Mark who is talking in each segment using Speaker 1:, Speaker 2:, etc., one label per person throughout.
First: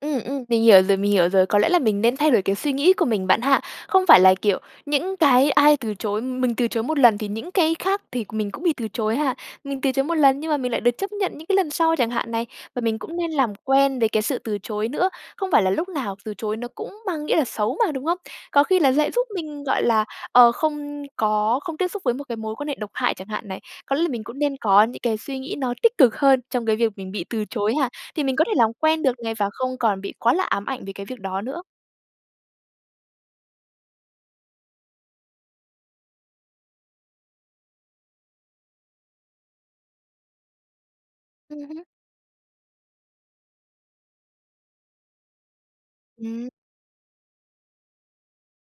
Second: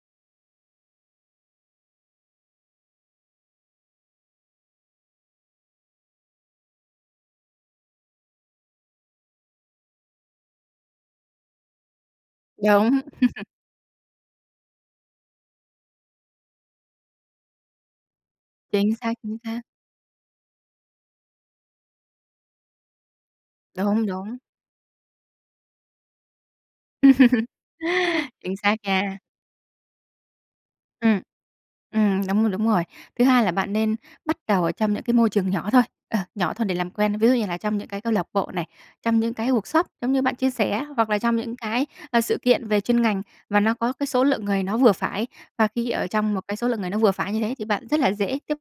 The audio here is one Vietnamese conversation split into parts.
Speaker 1: Ừm, ừm. Mình hiểu rồi, mình hiểu rồi. Có lẽ là mình nên thay đổi cái suy nghĩ của mình bạn ha. Không phải là, kiểu, những cái ai từ chối mình từ chối một lần thì những cái khác thì mình cũng bị từ chối ha. Mình từ chối một lần nhưng mà mình lại được chấp nhận những cái lần sau chẳng hạn này, và mình
Speaker 2: Đúng.
Speaker 1: cũng nên làm quen với cái sự từ chối nữa. Không phải là lúc nào từ chối nó cũng mang nghĩa là xấu mà, đúng không? Có khi là
Speaker 2: Chính
Speaker 1: sẽ
Speaker 2: xác,
Speaker 1: giúp
Speaker 2: chính xác.
Speaker 1: mình gọi là, ờ, không có không tiếp xúc với một cái mối quan hệ độc hại chẳng hạn này. Có lẽ
Speaker 2: Đúng,
Speaker 1: mình
Speaker 2: đúng.
Speaker 1: cũng nên có những cái suy nghĩ nó tích cực hơn trong cái việc mình bị từ chối ha. Thì mình có thể
Speaker 2: Chính
Speaker 1: làm
Speaker 2: xác
Speaker 1: quen
Speaker 2: nha.
Speaker 1: được này và không còn bị quá là ám ảnh về cái
Speaker 2: Ừm.
Speaker 1: việc đó nữa.
Speaker 2: Ừm, đúng rồi, đúng rồi. Thứ hai là bạn nên bắt đầu ở trong những cái môi trường nhỏ thôi, ờ, nhỏ thôi để làm quen. Ví dụ như là trong những cái câu lạc bộ này, trong những cái workshop giống như bạn chia sẻ, hoặc là trong những
Speaker 1: Ừm hứm.
Speaker 2: cái, à, sự kiện về chuyên ngành và nó có cái số lượng người nó vừa phải. Và khi ở trong một
Speaker 1: Ừm.
Speaker 2: cái số lượng người nó vừa phải như thế thì bạn rất là dễ tiếp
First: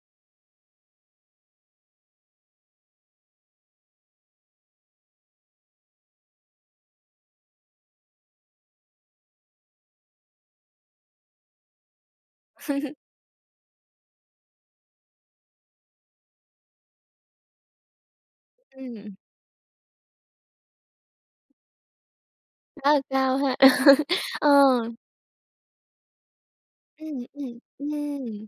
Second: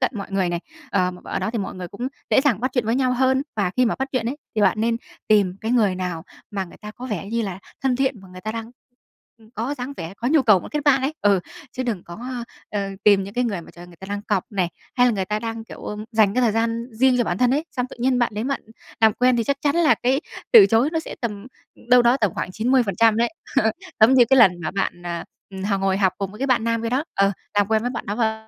Speaker 2: cận mọi người này. Ờ, ở đó thì mọi người cũng dễ dàng bắt chuyện với nhau hơn. Và khi mà bắt chuyện ấy, thì bạn nên tìm cái người nào mà người ta có vẻ như là thân thiện mà người ta đang có dáng vẻ có nhu cầu muốn kết bạn ấy. Ừ, chứ đừng có, ờ, tìm những cái người mà trời ơi người ta đang cọc này, hay là người ta đang kiểu, ừm, dành cái thời gian riêng cho bản thân ấy, xong tự nhiên bạn đến bạn làm
Speaker 1: Ừm.
Speaker 2: quen thì chắc chắn là cái từ chối nó sẽ tầm đâu đó tầm khoảng chín mươi
Speaker 1: Khá
Speaker 2: phần
Speaker 1: là
Speaker 2: trăm đấy.
Speaker 1: cao ha.
Speaker 2: Giống như cái
Speaker 1: Ờ.
Speaker 2: lần mà bạn, à, ừm, h ngồi học cùng với cái bạn nam kia đó.
Speaker 1: Ừm,
Speaker 2: Ờ,
Speaker 1: ừm.
Speaker 2: làm quen với bạn đó v
Speaker 1: Ừm.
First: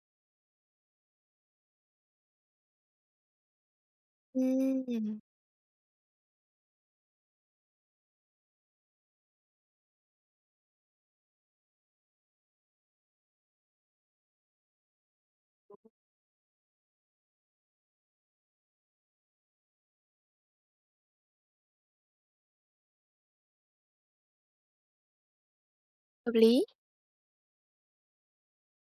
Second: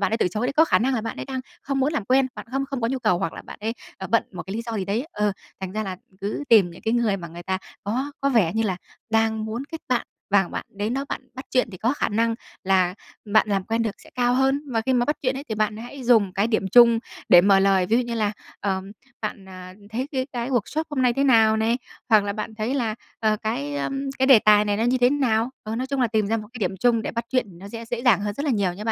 Speaker 2: bạn ấy tự chối đấy, có khả năng là bạn ấy đang không muốn làm quen. Bạn không không có nhu cầu hoặc là bạn ấy, ờ, bận một cái lý do gì đấy.
Speaker 1: Ừm.
Speaker 2: Ừ, thành ra là cứ tìm những cái người mà người ta có có vẻ như là đang muốn kết bạn. Và bạn đến đó bạn bắt chuyện thì có khả năng là bạn làm quen được sẽ cao hơn. Và khi mà bắt chuyện ấy thì bạn hãy dùng cái điểm chung để mở lời. Ví dụ như là "Ờ, bạn, à, thấy cái cái workshop hôm nay thế nào?" này, hoặc là "Bạn thấy là, ờ, cái, ờ, cái đề tài này nó như thế nào?" Ờ, nói chung là tìm
Speaker 1: Hợp
Speaker 2: ra một cái
Speaker 1: lý.
Speaker 2: điểm chung để bắt chuyện thì nó sẽ dễ dàng hơn rất là nhiều nha bạn.